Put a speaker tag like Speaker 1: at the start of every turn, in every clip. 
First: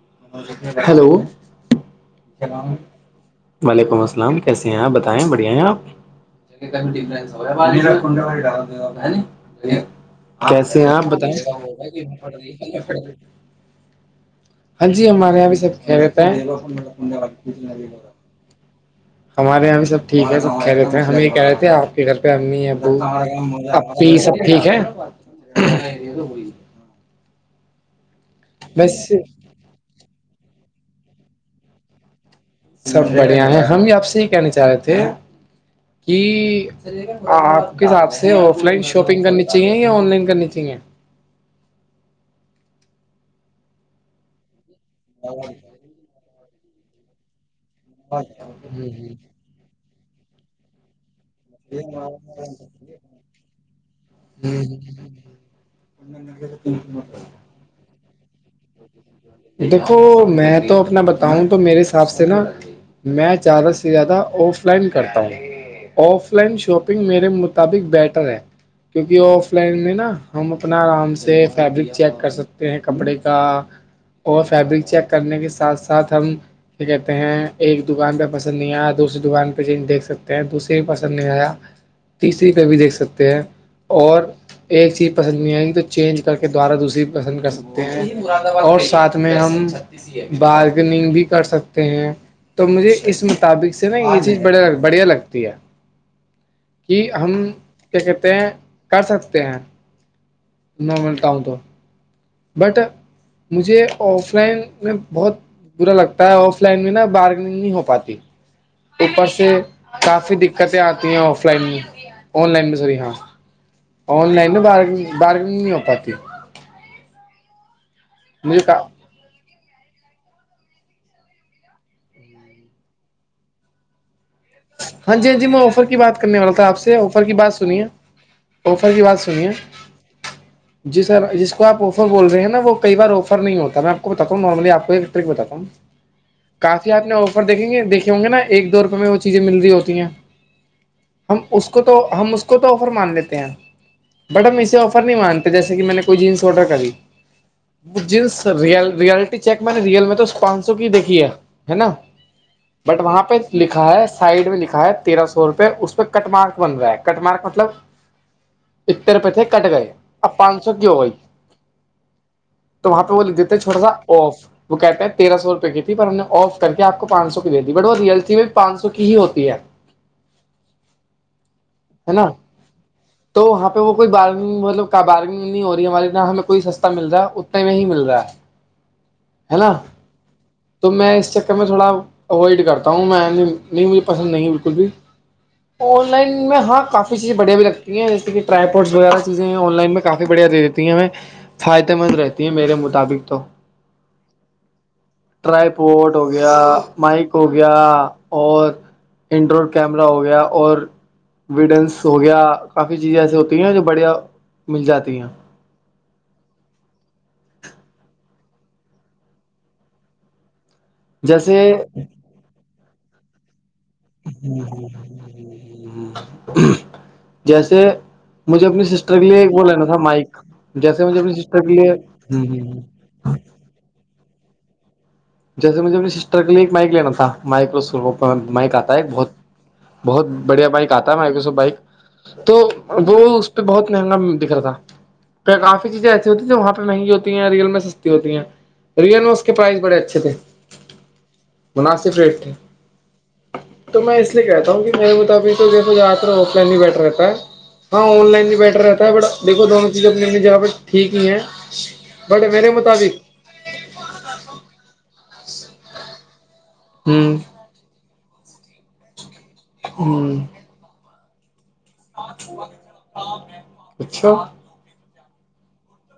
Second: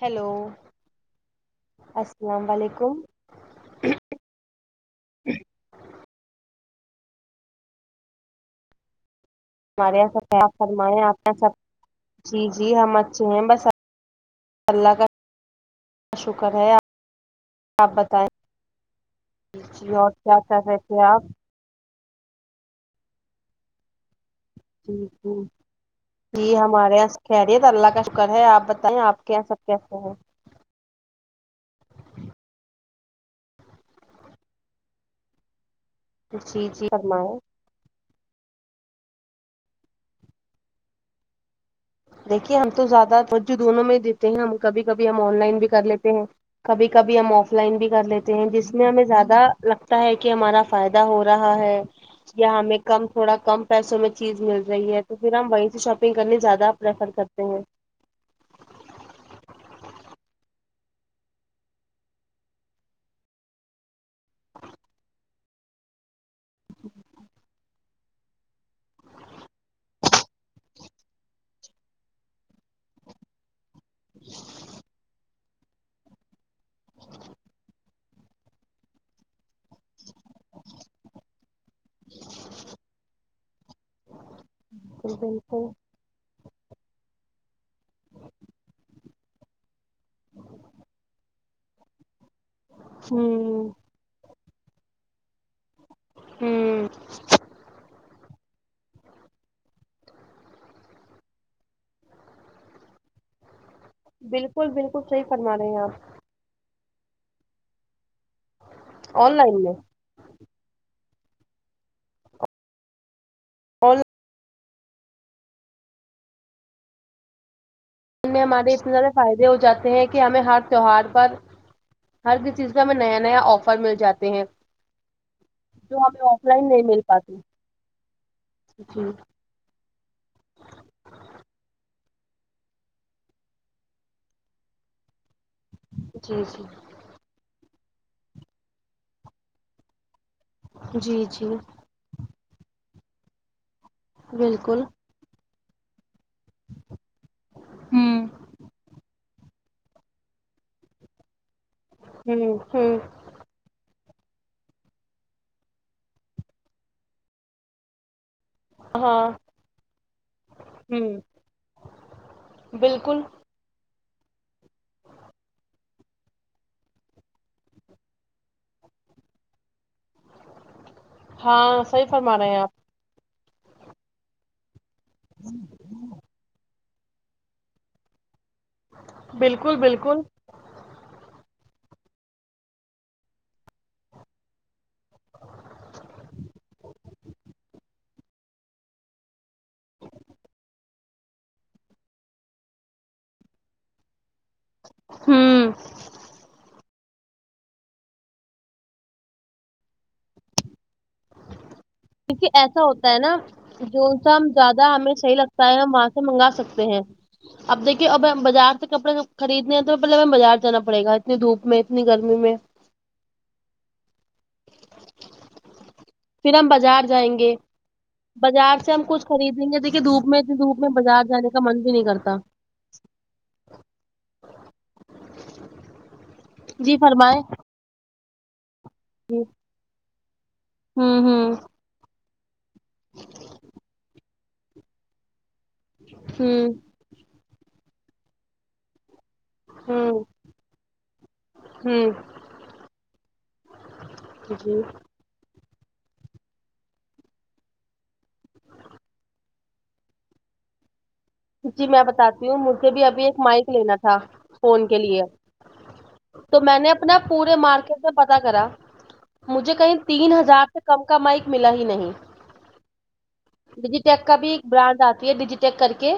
Speaker 1: Hello
Speaker 2: hello
Speaker 1: السلام وعلیکم
Speaker 2: وعلیکم السلام کیسے ہیں آپ بتائیں بڑھیا ہیں آپ ک ڈفرنس ہو کن ڈال ہے ن
Speaker 1: ہمارے یہاں سب آپ
Speaker 2: کیسے ہیں
Speaker 1: فرمائیں
Speaker 2: آپ
Speaker 1: کے
Speaker 2: بتائیں
Speaker 1: یہاں سب جی جی ہم اچھے ہیں بس
Speaker 2: ہاں
Speaker 1: اللہ
Speaker 2: جی
Speaker 1: کا
Speaker 2: ہمارے یہاں بھی سب کہہ رہتے ہیں
Speaker 1: شکر ہے آپ بتائیں
Speaker 2: ہمارے یہاں بھی
Speaker 1: جی
Speaker 2: سب
Speaker 1: اور
Speaker 2: ٹھیک
Speaker 1: کیا
Speaker 2: ہے سب
Speaker 1: کر
Speaker 2: کہہ
Speaker 1: رہے
Speaker 2: رہےتے
Speaker 1: تھے
Speaker 2: ہیں ہم
Speaker 1: آپ
Speaker 2: یہ کہہ رہے تھے آپ گھر پہ امی ابو پپی سب ٹھیک ہے
Speaker 1: جی ج جی ہمارے یہاں خیری ہے تو اللہ کا شکر ہے آپ
Speaker 2: بس
Speaker 1: بتائیں آپ کے یہاں سب کیسے ہیں
Speaker 2: سب بڑھیا ہے ہم بھی آپ سے یہ کہنا چاہ رہے تھے کہ
Speaker 1: جی جی فرمائیں
Speaker 2: آپ کے حساب سے آف لائن شاپنگ کرنی چاہیے یا آن لائن کرنی چاہیے
Speaker 1: دیکھیے ہم تو زیادہ جو دونوں میں ہی دیتے ہیں ہم کبھی کبھی ہم آن لائن بھی کر لیتے ہیں کبھی کبھی ہم آف لائن بھی کر لیتے ہیں جس میں ہمیں
Speaker 2: چاہیے
Speaker 1: زیادہ لگتا ہے کہ ہمارا فائدہ ہو رہا ہے ہمیں کم تھوڑا کم پیسوں میں چیز مل رہی ہے تو پھر ہم وہیں سے شاپ سپنگ کرنی زیادہ پریفر کرتے ہیں
Speaker 2: دیکھو میں تو اپنا بتاؤں تو میرے حساب سے نا میں زدہ سے زیادہ آف لائن کرتا ہوں آف لائن شاپنگ میرے م [unintelligible] مطبق بیٹر ہے کیونکہ آف لائن میں نا ہم اپنا آرام سے فیبرک چیک کر سکتے ہیں کپڑے کا اور فیبرک چیک کرنے کے ساتھ ساتھ ہم کیا کہتے ہیں ایک دکان پہ پسند نہیں آیا دوسری دکان پہ ج دیکھ سکتے ہیں دوسری بھی پسند نہیں آیا [unintelligible] تیسری پہ بھی دیکھ سکتے ہیں اور ایک چیز
Speaker 1: بالکل
Speaker 2: پسند نہیں آئے
Speaker 1: ہوں
Speaker 2: گ تو چینج کر کے دوارہ دوسری پسند کر سکتے ہیں اور ساتھ میں ہم بارگننگ بھی کر سکتے ہیں تو مجھے اس مطابق
Speaker 1: ہوں
Speaker 2: سے نا یہ چیز بڑ بڑھیا لگتی ہے کہ ہم کیا کہتے ہیں کر سکتے ہیں نارمل ٹاؤن تو بٹ مجھے آف لائن
Speaker 1: بالکل
Speaker 2: میں
Speaker 1: بالکل صحیح
Speaker 2: بہت
Speaker 1: فرما رہے ہیں آپ
Speaker 2: برا لگتا ہے آف لائن میں نا بارگننگ نہیں ہو پاتی اوپر
Speaker 1: آن
Speaker 2: سے
Speaker 1: لائن میں آن
Speaker 2: کافی دقتیں آتی ہیں آف لائن میں آن لائن میں سوری ہاں آن لائن بار بارگگ نہیں ہو پاتی [unintelligible]
Speaker 1: ان میں
Speaker 2: مجھے
Speaker 1: ہمارے
Speaker 2: کہا
Speaker 1: اتنے زیادہ فائدے ہو جاتے ہیں کہ ہمیں ہر تہوار پر ہر ک چیز پہ ہمیں نیا نیا آفر مل جاتے ہیں
Speaker 2: ہاں جی ہاں جی میں آفر
Speaker 1: جو
Speaker 2: کی
Speaker 1: ہمیں
Speaker 2: بات کرنے
Speaker 1: آف
Speaker 2: والا
Speaker 1: لائن
Speaker 2: تھا آپ
Speaker 1: نہیں
Speaker 2: سے
Speaker 1: مل
Speaker 2: آفر کی
Speaker 1: پاتی
Speaker 2: بات سنیے آفر کی
Speaker 1: جی
Speaker 2: بات سنیے جی سر جس کو آپ آفر بول رہے نا وہ کئی بار آفر ہوتا ہے میں آپ کو بتا ہوں نارملی آپ کو ایکٹر میں بتا ہوں
Speaker 1: جی جی
Speaker 2: کافی آپ نے آفر دیکھیں گے دیکھے ہوں گے نا ایک دو روپئے میں ہو چیزیں مل رہی ہوتی ہیں
Speaker 1: جی
Speaker 2: ہم
Speaker 1: جی
Speaker 2: اس کو تو ہم اس کو تو آفر مان لیتے ہیں بٹ ہم اسے
Speaker 1: بالکل
Speaker 2: آفر نہیں مانتے جیسے کہ میں نے جینس آڈر کری وہ
Speaker 1: ہوں
Speaker 2: جینس ریئل ریئل چیک میں نے ریئل میں تو پانچ سو کی دیکھی ہے ہے نا
Speaker 1: ہوں ہوں
Speaker 2: بٹ وہاں پہ لکھا ہے سائڈ میں لکھا ہے تیرہ سو روپئے اس پہ کٹ مارک بن رہا ہے کٹ مارک مطلب اتے
Speaker 1: ہاں
Speaker 2: روپئے تھے کٹ گئے اب پانچ سو کی ہو گئی
Speaker 1: ہوں
Speaker 2: تو وہاں پہ
Speaker 1: بالکل
Speaker 2: وہ تو چھوٹا سا آف [unintelligible] وہ کہتے ہیں تیرہ سو روپئے کی تھی پر ہم نے آف کر کے آپ کو پانچ سو کی دے دی بٹ وہ رئلسی میں پانچ سو کی ہی ہوتی ہے
Speaker 1: ہاں صحیح
Speaker 2: ہے نا
Speaker 1: فرما رہے ہیں آپ
Speaker 2: تو وہاں پہ وہ کوئی بارگگ مطلب بارگنگ نہیں ہو رہی ہماراری یہاں ہمیں کوئی س [unintelligible] اتنا ملتا ہے اتنے میں ہی ملتا ہے ہے نا
Speaker 1: بالکل بالکل
Speaker 2: تو میں اس چکر میں تھوڑا اوائڈ کرتا ہوں میں نہیں مجھے پسند نہیں ہے بالکل بھی آن لائن میں ہاں کافی چیزیں بڑیا بھی رکھتی ہیں جیسے کہ ٹائیپورٹس وغیرہ چیزیں آن لائن میں کافی بڑھیا دے دیتی ہیں ہمیں فائدے مند رہتی ہیں میرے مطابق تو
Speaker 1: ہاں [unintelligible]
Speaker 2: ٹرائیپورٹ ہو گیا مائک ہو گیا اور [unintelligible] انڈرائڈ کیمرا ہو گیا اور ویڈینس ہو گیا
Speaker 1: کیونکہ ایسا
Speaker 2: کافی
Speaker 1: ہوتا ہے
Speaker 2: چیزیں
Speaker 1: نا
Speaker 2: ایسیے ہوتی ہیں جو بڑھیا مل جاتی ہیں
Speaker 1: چ ہے وہاں سے منگا سکتے ہیں [unintelligible] اب دیکھیے اب بازار سے کپڑے خریدنے ہیں تو پہلے بازار سے جانا پڑے گا اتنی دھوپ
Speaker 2: جیسے
Speaker 1: میں اتنی گرمی میں
Speaker 2: [unintelligible]
Speaker 1: پھر ہم بازار جائیں گے
Speaker 2: جیسے مجھے
Speaker 1: بازار
Speaker 2: اپنی
Speaker 1: سے ہم
Speaker 2: سسٹر کے
Speaker 1: کچھ
Speaker 2: لیے ایک وہ
Speaker 1: خریدیں گے
Speaker 2: لینا تھا
Speaker 1: دیکھیے دھوپ
Speaker 2: مائک
Speaker 1: میں دھوپ میں
Speaker 2: جیسے مجھے
Speaker 1: بازار جانے کا من بھی نہیں کرتا
Speaker 2: ہاں [inaudible]
Speaker 1: [inaudible]
Speaker 2: جیسے مجھے اپنے سسٹر کے لیے ایک مائک
Speaker 1: جی
Speaker 2: لینا تھا
Speaker 1: فرمائے
Speaker 2: مائک مائک کا تھا بہت بہت بڑھیا بائک آتا ہے
Speaker 1: ہوں
Speaker 2: میں ایک سو
Speaker 1: ہوں
Speaker 2: بائک تو وہ اس پہ بہت مہنگا دکھ رہا تھا پ کافی چیزیں ایسی ہوتی ہیں جو وہاں
Speaker 1: ہوں
Speaker 2: پہ مہنی ہوتی ہیں ریل میں سستی ہوتی ہیں ریل میںو اس کے پرائس بڑے اچھے تھ
Speaker 1: ہوں ہوں
Speaker 2: مناسب ریٹ تھے تو میں اس لیے کہتا
Speaker 1: جی
Speaker 2: ہوں کہ میرے متاب تو جیسے ہے وہ پلین ہی بیٹر رہتا ہے ہاں آن لائن بھی بیٹر رہتا ہے بٹ دیکھو دونوں چیزیں اپنے اپنے جگاں پہ ٹھیک ہی ہیں
Speaker 1: جی میں بتاتی
Speaker 2: بٹ
Speaker 1: ہوں
Speaker 2: میرے
Speaker 1: مجھے بھی
Speaker 2: مطابق
Speaker 1: ابھی ایک مائک لینا تھا فون کے لیے تو میں نے اپنا
Speaker 2: ہ
Speaker 1: پورے مارکیٹ سے پتا کرا مجھے کہیں تین ہزار کم کامائک ملا ہی نہیں
Speaker 2: اوچھو
Speaker 1: ڈیجیٹیک کا
Speaker 2: [inaudible]
Speaker 1: بھی ایک برانڈ آتی ہے ڈیجیٹیک کر کے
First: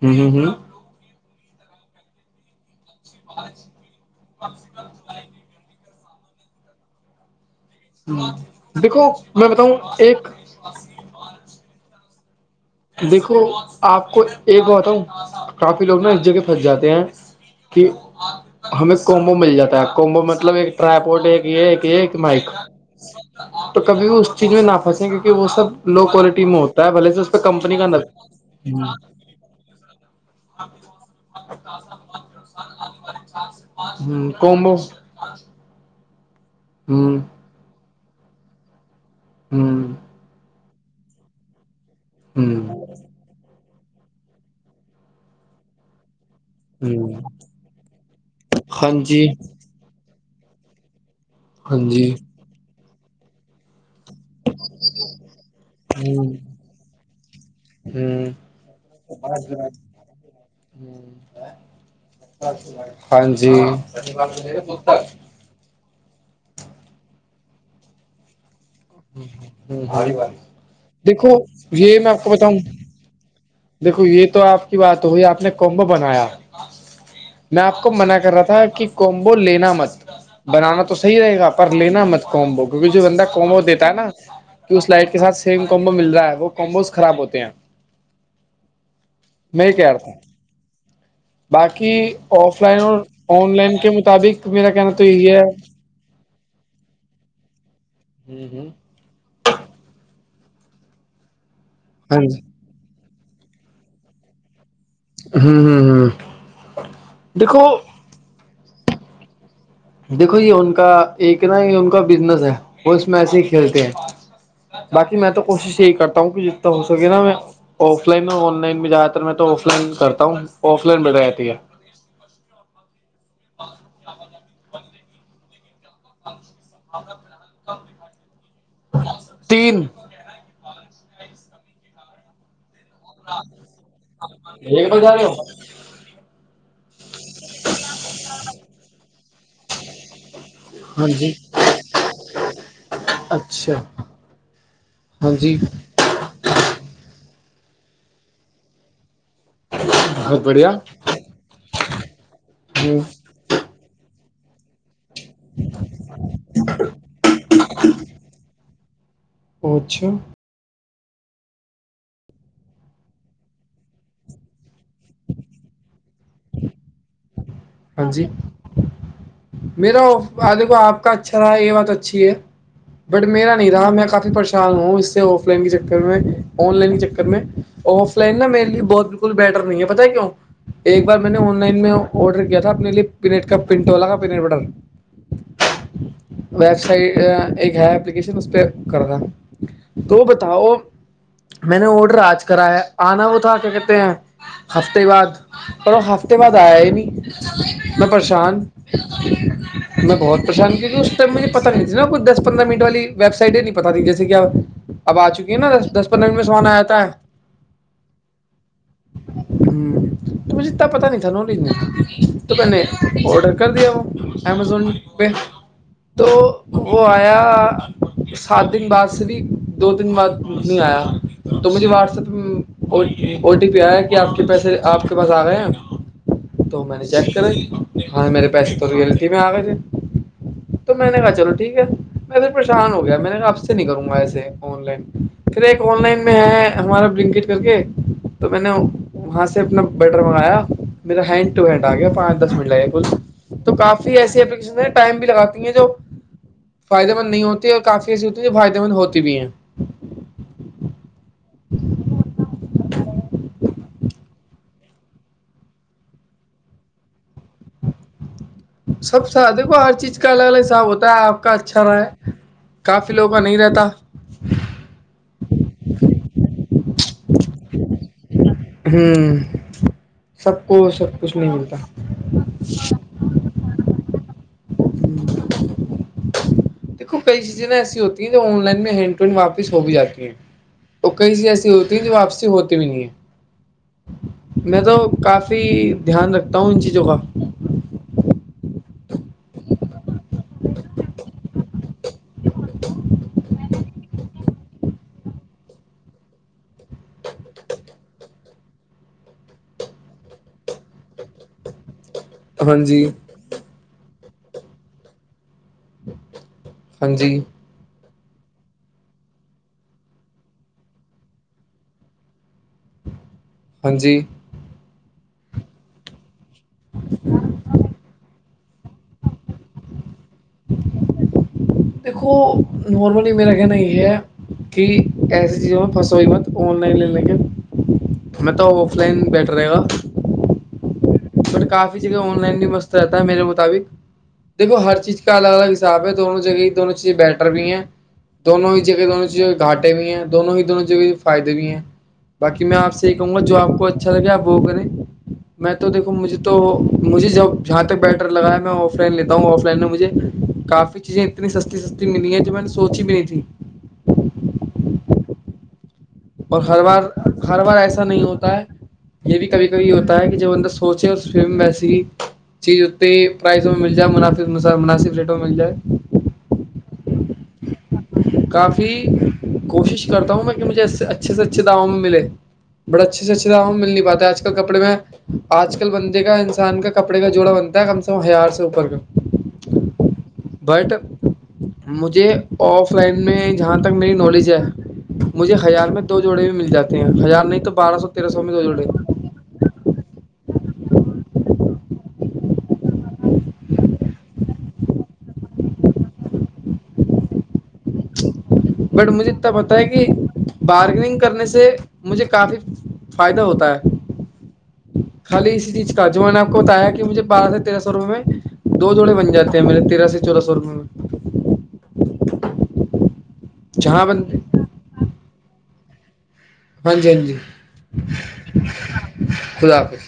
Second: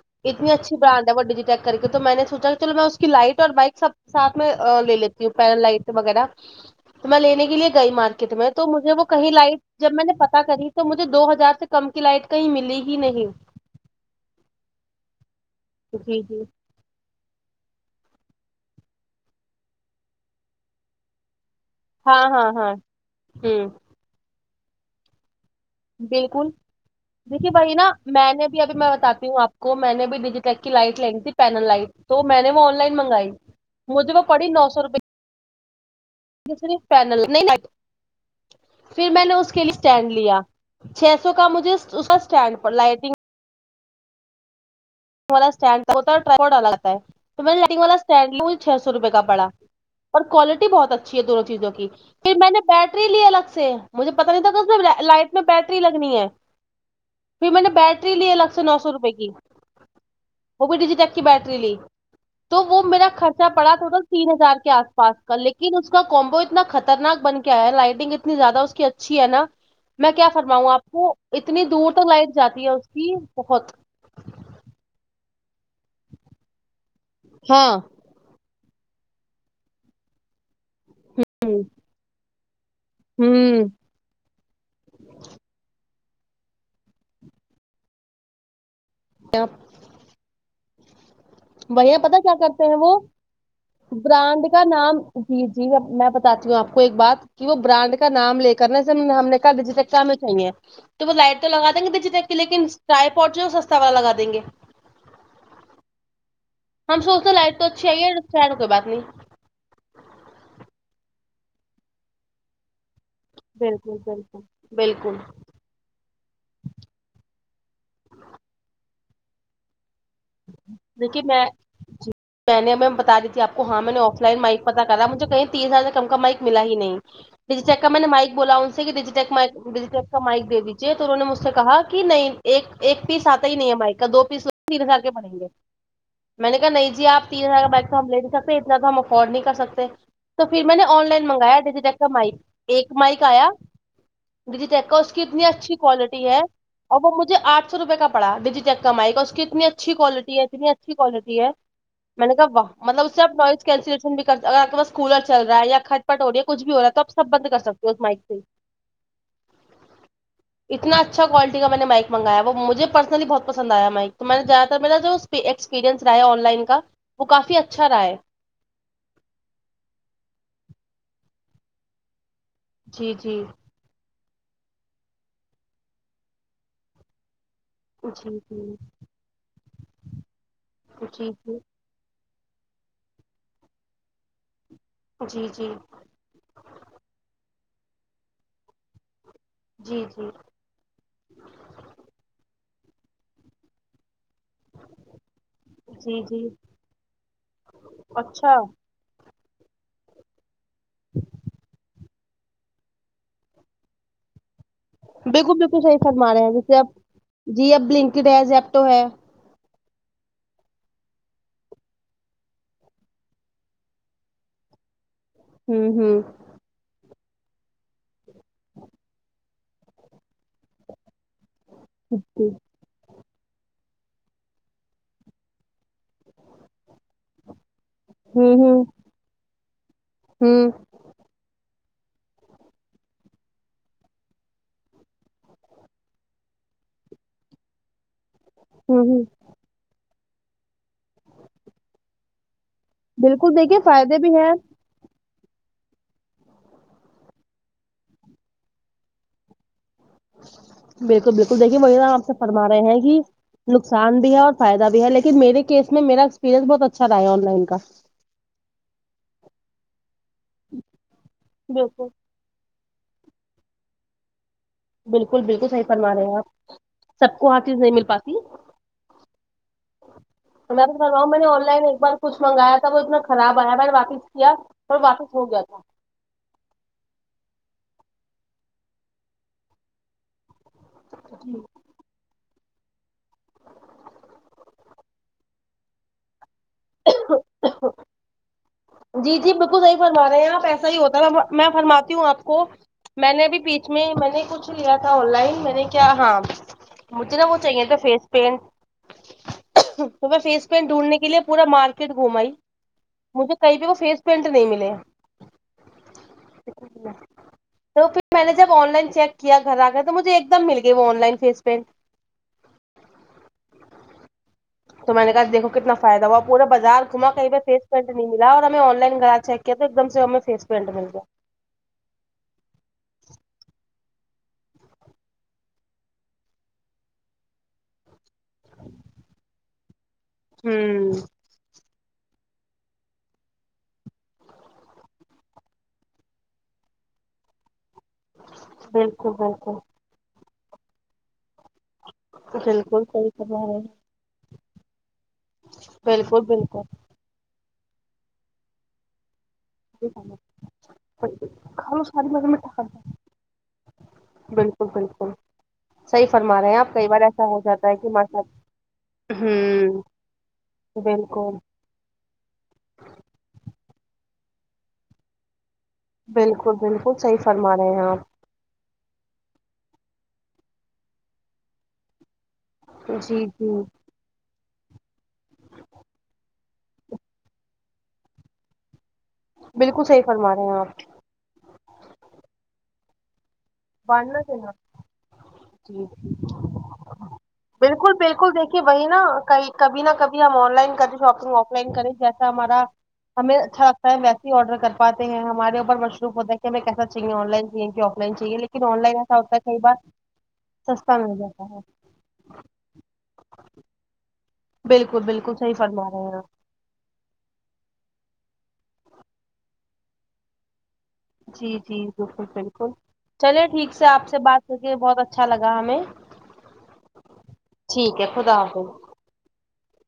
Speaker 2: م [inaudible]
Speaker 1: اتنی اچھی برانڈ ہے وہ ڈیجی یک کر کے تو میں نے سوچا کہ چلو میں اس کی لائٹ اور بائک سب سھ میں لے لی ہ ب پین لائٹ وغیرہ تو میں لینے کے لیے گئی مارکیٹ میں تو مجھے وہ
Speaker 2: دیکھو
Speaker 1: کہیں
Speaker 2: میں
Speaker 1: لائٹ
Speaker 2: بتاؤں
Speaker 1: جب میں نے
Speaker 2: ایک
Speaker 1: پتاہ کری ت تو مجھے دو ہزار سے کم کی لائٹ کہیں ملی ہی نہیں
Speaker 2: دیکھو آپ کو ایک بتا ہوں کافی لوگ نا
Speaker 1: جی
Speaker 2: اس جگہ
Speaker 1: جی
Speaker 2: پھنس جاتے ہیں کہ ہمیں کومبو مل جاتا ہے کومبو مطلب ایک ٹرائیپورٹ ایک یہ ایک ایک
Speaker 1: ہاں
Speaker 2: مائک
Speaker 1: ہاں ہاں ہوں
Speaker 2: تو کبھی اس چیز میں نہا پنسے کیکہ وہ سب لو کوالٹی
Speaker 1: بالکل
Speaker 2: میں ہوتا ہے بلے سے اس پہ
Speaker 1: بھائی
Speaker 2: کمپنی
Speaker 1: نا
Speaker 2: کا ہ
Speaker 1: میں نے بھی اب میں بتاتی ہوں آ کو میں نے بھی ڈیجی ٹک کی لائٹ لین گی تھی پینل لائٹ تو میں نے وہ آن لائن منگائی مجھے وہ پڑی نو
Speaker 2: کومبو
Speaker 1: سو روپے
Speaker 2: ہ
Speaker 1: پینل پھر میں نے اس
Speaker 2: ہ
Speaker 1: کے لیے
Speaker 2: ہ
Speaker 1: اسٹینڈ لیا [inaudible] چھ سو کا مجھے اس کا اسٹینڈ پر لائٹنگ ینڈ ہو لگتا ہے
Speaker 2: ہ
Speaker 1: تو میں والاڈ چھ
Speaker 2: ہاں
Speaker 1: سو روپے کا
Speaker 2: جی
Speaker 1: پڑا اور کوالٹی بہت اچھی ہے دونوں چیزوں
Speaker 2: ہاں
Speaker 1: کی
Speaker 2: جی
Speaker 1: پھر میں نے بیٹری لی الگ سے مجھے پتا نہیں تھا کہ لائٹ میں بیٹری
Speaker 2: ہ
Speaker 1: لگنی ہے پھر میں نے بیٹری لی الگ سے نو سو روپے کی
Speaker 2: اچچ [inaudible]
Speaker 1: وہ بھی ڈی جیٹک کی بیٹری لی تو وہ میرا
Speaker 2: ہاں
Speaker 1: خرچہ
Speaker 2: جی
Speaker 1: پڑا ٹوٹل تین ہزار کے آس پاس لیکن اس کا کومبو اتنا خطرناک بن کے آیا لائٹنگ اتنی زیادہ اس اچھی ہے نا میں کیا فرماؤں آپ کو
Speaker 2: دیکھو
Speaker 1: اتنی دور
Speaker 2: یہ
Speaker 1: تو
Speaker 2: میں آپ کو
Speaker 1: لائٹ
Speaker 2: بتاؤں
Speaker 1: جاتی ہے اس کی بہت
Speaker 2: دیکھو یہ تو آپ کی بات ہوئی آپ نے کومب بنایا میں
Speaker 1: ہاں
Speaker 2: آپ کو منع کر رہا تھا کہ کومبو لینا مت بنانا تو صحی رہے گا
Speaker 1: ہوں
Speaker 2: لینا مت کووم کیونکہ جو بندہ کوم
Speaker 1: ہوں
Speaker 2: دینا نا کہ اس لائٹ کے ساتھ سیم کومبو مل رہا ہے وہ کمبوز خراب ہوتے ہیں [inaudible]
Speaker 1: آپ [inaudible]
Speaker 2: میں کیا رہتا ہوں [inaudible]
Speaker 1: وہیا پتا کیا
Speaker 2: آف
Speaker 1: کرتے ہیں
Speaker 2: لائن
Speaker 1: وہ
Speaker 2: اور آن لائن کے
Speaker 1: برانڈ
Speaker 2: مطابق
Speaker 1: کا
Speaker 2: میرا کہنا
Speaker 1: نام
Speaker 2: تو یہی ہے
Speaker 1: جی جی میں بتاتی ہوں آ کو ایک بات کہ وہ برانڈ کا نام
Speaker 2: ہوں
Speaker 1: لے کر
Speaker 2: ہوں
Speaker 1: نا ہم نے کہا ڈجی چکا ہمیں چاہیے تو وہ لائٹ تو لگا دیں گے ڈجی
Speaker 2: ہاں
Speaker 1: چکی
Speaker 2: جی
Speaker 1: لیکن ٹائی پوڈٹ جو سستا والا لگا دیں گے
Speaker 2: ہاں ہاں ہاں
Speaker 1: ہم سوچتے ہیں لائٹ تو اچھی آئی ہے ہے نا کوئی بات نہیں
Speaker 2: دیکھو یہ ان کا ایک نا یہ ان کا بزنس ہے میں سےے ہی کھیلتے
Speaker 1: بالکل بالکل
Speaker 2: ہیں باقی
Speaker 1: بالکل
Speaker 2: میں تو کوشش یہی کرتا ہوں کہ جتنا ہو سکے نا میں آف لائن اور آن لائن میں جہد تر میں تو آف لائن کرتا آف لائن میں رہتی ہے
Speaker 1: جی میں نے بتا دی تھی آپ کو ہاں میں نے آف لائن مائک پتا کرا مجھے کہیں ت ہزار کم کا مائک ملا ہی نہیں ڈیجیٹیک کا میں نے مائک بولا ان سے کہ ڈیجیٹیک مائک
Speaker 2: تین
Speaker 1: ڈجیٹک مائک دے دیجے تو انہوں نے مجھ سے کہا کہ نہیں ایک ایک پیس آتا ہی نہیں ہے مائک کا دو پیس ت ہزار کے پڑیں گے میں نے کہا نہیں جی آپ تین ہزار کا بائک تو ہم لے نہیں سکتے اتنا تو ہم افورڈ نہیں کر سکتے تو پھر میں نے
Speaker 2: ہاں
Speaker 1: آن لائن
Speaker 2: جی
Speaker 1: منگایا ڈیجیٹیک کا مائک ایک مائک آیا
Speaker 2: اچھا
Speaker 1: ڈجی یک کا اس کی
Speaker 2: ہاں
Speaker 1: اتنی
Speaker 2: جی
Speaker 1: اچھی کوالٹی ہے اور وہ مجے آٹ سو روپئے کا پڑا ڈجی ٹیک کا مائک اس کی اتنی اچھی کوالٹی
Speaker 2: بہت
Speaker 1: ہے اتنی
Speaker 2: بڑھیا
Speaker 1: اچھی کوالٹی ہے میں نے کہ
Speaker 2: ہوں
Speaker 1: مطلب اس سے آپ نوائز کینسشن بھی کرس کولر چل رہا ہے یا کھٹ پٹ ہو رہی ہے کچھ بھی ہو رہا ہے توپ سب بند کر سکتے ہو اس مائک سے
Speaker 2: پچھ
Speaker 1: اتنا اچھا کوالٹی کا میں نے مائ منگایا وہ مجھ پرسلی بہت پسند آیا مائک تو میں نے جا میرا جو ایکسپیریئنس رہا ہے آن لائن کا وہ کافی اچھا رہا
Speaker 2: ہاں
Speaker 1: ہے
Speaker 2: جی میرا د آپ کا اچھا رہا یہ بات اچھی ہے
Speaker 1: جی
Speaker 2: بٹ
Speaker 1: جی
Speaker 2: میرا نہیں رہا میں کافی پریشان ہوں اس سے آف لائن کے چکر میں آن لائن کے چکر میں آف لائن
Speaker 1: جی
Speaker 2: نا میرے لیے بہت بالکل بیٹر نہیں ہے پتہ ہے کیوں ایک بار میں
Speaker 1: جی جی
Speaker 2: نے
Speaker 1: جی
Speaker 2: آن لائن میں آڈر کیا تھا اپنے لیے پینیٹ کا پنٹولا کا پینیٹ بٹر
Speaker 1: جی جی
Speaker 2: ویب سائٹ ایک ہے اپلیکیشن اس پہ کر رہا
Speaker 1: جی
Speaker 2: تو
Speaker 1: جی
Speaker 2: بتاؤ میں نے آڈر آج کرا ہے آنا وہ تھا کیا کہتے ہیں ہفتے بعد پر وہ
Speaker 1: جی
Speaker 2: ہفتے
Speaker 1: جی
Speaker 2: بعد آیا نہیں میں
Speaker 1: اچھا
Speaker 2: پریشان میں بہت پریشان کی تھی اس ٹائم مجے پت نہیں تھی نا کچھ دس پندر منٹ والی ویب سائٹ ہے نہیں پتا تھی جیے کیا
Speaker 1: بالکل بالکل صحیح فرما رہے ہیں جیسے اب
Speaker 2: جاتا ہے
Speaker 1: جی اب بنکڈ ہے زیپٹو ہے
Speaker 2: ہ تو مجھے اتنا پتا نہیں تھا ن تو میں نے آڈر کر دیا وہ امیزون پہ
Speaker 1: ہوں ہوں
Speaker 2: تو وہ آیا سات دن بعد سے بھی دو دن بعد نہیں آیا تو مجھے واٹس ایپ پہ او ٹی پی آیا کہ آپ کے پیسے آپ کے پاس آ گئے ہیں تو میں نے چیک کرا ہاں میرے
Speaker 1: ہوں
Speaker 2: پیسے
Speaker 1: ہوں
Speaker 2: تو ریلٹی میں آ گئے تھے
Speaker 1: ہوں
Speaker 2: تو میں نے کہا چلو ٹھیک ہے میں پھر پریشان ہو گیا میں نے کہا آپ سے نہیں کروں گا ایسے آن لائن پھر ایک آن لائن میں ہے ہمارا بلنکٹ کر کے تو میں نے
Speaker 1: ہوں ہوں۔
Speaker 2: وہاں سے اپنا بیٹر منگایا میرا ہینڈ ٹو ہینڈ آ گیا پانچ دس منٹ لگے گا کل
Speaker 1: بالکل
Speaker 2: تو
Speaker 1: دیکھیے
Speaker 2: کافی
Speaker 1: فائدے بھی
Speaker 2: ایسی اپلیکشن ہیں ٹائم بھی لگاتی ہیں جو فائدے مند نہیں ہوتی اور کافی ایسی ہوتی ہے جو فائدے مند ہوتی بھی ہیں
Speaker 1: بالکل بالکل دیکھیے وہے ن آپ سے فرما رہے ہیں کہ نقصان بھی ہے اور فائدہ بھی ہے لیکن میرے کیس میں میرا ایکسپییرئنس بہت اچھا آن لائن کا
Speaker 2: سب س د کو ہر چیز کا الگ الگ صب ہوتا ہے آپ کا اچھا رہا
Speaker 1: بالکل
Speaker 2: ہے کافی لوگوں کا نہیں رہتا
Speaker 1: بالکل بالکل صحیح فرما رہے ہیں آپ سب کو ہر چیز نہیں مل پاتی
Speaker 2: ہوں سب
Speaker 1: میں
Speaker 2: کو سب
Speaker 1: رہا
Speaker 2: کچھ
Speaker 1: میں نے
Speaker 2: نہیں
Speaker 1: آن
Speaker 2: ملتا
Speaker 1: لائن ایک بار کچھ منگایا تھا وہ اتنا خراب آیا میں نے واپس کیا اور واپس ہو گیا تھا
Speaker 2: دیکو کئی چیزیں نہ ایسی ہوتی ہیں جو آن لائن میں ہینڈ ٹو ہینڈ واپس ہو بھی جاتی ہیں اور کئی چیزیں ایسی ت واپسی ہوتی بھی نہیں ہے میں تو کافی دھیان رکھتا ہوں ان چیزوں کا
Speaker 1: جی جی بالکل نہیں فرما رہے ہیں آپ ایسا ہی ہوتا ہے میں فرماتی ہوں آپ کو میں نے ابھی پیچ میں ہی میں نے کچھ لیا تھا آن لائن میں نے کیا ہاں مجھے نا وہ چاہیے تھا فیس پینٹ تو میں فیس پینٹ ڈھونڈنے کے لیے پورا مارکیٹ گھمائی
Speaker 2: ہاں جی
Speaker 1: کہیں پہ وہ فیس پینٹ نہیں ملے
Speaker 2: ہاں جی
Speaker 1: تو پھر میں نے جب آن لائن چیک کیا گھر آ کر تو مجھے ایک دم مل گئی وہ آن لائن فیس پینٹ
Speaker 2: ہاں جی
Speaker 1: تو میں نے کہا دیکھو کتنا فائدہ ہوا پورا بازار گھما کہیں پہ فیس کر نہیں ملا اور ہمیں آن لائن گا چیک کیا تو ایک دم سے ہمیں فیس پینٹ مل گیا
Speaker 2: دیکھو نارملی میرا کہنا یہ ہے کہ ایسی چیزوں میں پسوئی مت آن لائن لے لے کے میںتا آف لائن بیٹ رہے گا
Speaker 1: ہوں
Speaker 2: ب کافی چیزیں آن لائن بھی مست رہتا ہے میرے مطابق دیکو ہر چیز کا الگ الگ حساب ہے دونوں جگہ دونوں چیزیں بیٹر بھی ہیں دونوں ہی جگہ دونوں
Speaker 1: بالکل
Speaker 2: جگہ
Speaker 1: بالکل
Speaker 2: گھاٹے بھی ہیں دونوں ہی دونوں جگہ فائدے بھی ہیں باقی میں آپ
Speaker 1: بالکل
Speaker 2: سے یہ
Speaker 1: صحیح
Speaker 2: کہوں گا جو
Speaker 1: فرما
Speaker 2: آپ
Speaker 1: رہے
Speaker 2: کو
Speaker 1: ہیں
Speaker 2: اچھا لگے آپ وہ کریں میں تو دھو مجھے
Speaker 1: بالکل
Speaker 2: تو
Speaker 1: بالکل
Speaker 2: مجھے جہاں تک بیٹر لگایا میں آف لائن لیتا ہوں آف لائن میں مجھے کافی چیزیں اتنی سستی
Speaker 1: کھانا
Speaker 2: سستی
Speaker 1: ساری
Speaker 2: ملی ہیں
Speaker 1: مزے
Speaker 2: جو میں نے
Speaker 1: میٹھا کھاتا
Speaker 2: سوچی
Speaker 1: ہے
Speaker 2: بھی نہیں تھی
Speaker 1: بالکل بالکل صحیح فرما
Speaker 2: اور
Speaker 1: رہے ہیں
Speaker 2: ہر
Speaker 1: آپ
Speaker 2: بار
Speaker 1: کئی ایسا ہو
Speaker 2: ہر بار
Speaker 1: جاتا ہے
Speaker 2: ایسا
Speaker 1: کہ
Speaker 2: نہیں
Speaker 1: ہمارے ساتھ
Speaker 2: ہوتا ہے یہ بھی کبھی کبھی
Speaker 1: ہوں
Speaker 2: ہوتا ہے کہ جب بندہ سوچے اوری
Speaker 1: بالکل
Speaker 2: ویسے ہی چیز اتنی پرائزوں میں مل جائے م مناسب ریٹوں میں مل جائے
Speaker 1: بالکل بالکل صحیح فرما رہے ہیں آپ
Speaker 2: کافی کوشش کرتا ہوں میں کہ مجھے اس سے اچھے سے اچھے دعووں میں ملے بڑے اچھے
Speaker 1: جی
Speaker 2: سےچھا
Speaker 1: جی
Speaker 2: مل نہیں پات ہے آ ل کپڑے میں آج کل بندے کا انسان کا کپڑے کا جوڑا بنتا ہے کم سے کم ہزار سے اوپر کا
Speaker 1: بالکل صحیح فرما رہے ہیں آپ
Speaker 2: بٹ مجھے آف لائن میں جہاں تک میری
Speaker 1: باننا
Speaker 2: نالج ہے
Speaker 1: چاہیے آپ
Speaker 2: مجھے ہزار میں
Speaker 1: جی
Speaker 2: دو جوڑے بھی مل جاتے ہیں ہزار نہیں تو بارہ سو
Speaker 1: بالکل
Speaker 2: تیرہ سو
Speaker 1: بالکل
Speaker 2: میں دو
Speaker 1: دیکھیے
Speaker 2: جوڑے
Speaker 1: وہی نا کئی کبھی نہ کبھی ہم آن لائن کریں شاپنگ آف لائن کریں جیسا ہمارا ہمیں اچھا لگتا ہے ویسے آڈراتے ہیں ہمارے اوپر مشرو ہوتا ہے کہ ہمیں کیسااہےنائناہے کہ آ نہیں چاہیے لیکن آن
Speaker 2: بٹ
Speaker 1: لائن
Speaker 2: مجھے
Speaker 1: ایسا
Speaker 2: اتنا
Speaker 1: ہوتا
Speaker 2: پتا
Speaker 1: کئی
Speaker 2: ہے
Speaker 1: بار
Speaker 2: کہ
Speaker 1: سستا
Speaker 2: بارگننگ
Speaker 1: مل
Speaker 2: کرنے
Speaker 1: جاتا
Speaker 2: سے
Speaker 1: ہے
Speaker 2: مجھے کافی فائدہ ہوتا ہے
Speaker 1: بالکل
Speaker 2: خالی
Speaker 1: بالکل
Speaker 2: اسی
Speaker 1: صحیح
Speaker 2: چیز کا
Speaker 1: فرما رہے
Speaker 2: جو میں
Speaker 1: ہیں
Speaker 2: نے آپ کو بتایا کہ مجھے بارہ سے تیرہ روپ میں دو جوڑے بن جاتے ہیں میرے تیرہ سے چولہہ سو روپے میں
Speaker 1: جی جی بالکل بالکل چلے ٹھیک
Speaker 2: جہاں
Speaker 1: سے
Speaker 2: بن
Speaker 1: آپ سے بات کر کے بہت اچھا لگا ہمیں
Speaker 2: ہاں جی ہاں جی
Speaker 1: ٹھیک ہے خدا حافظ
Speaker 2: خدا حافظ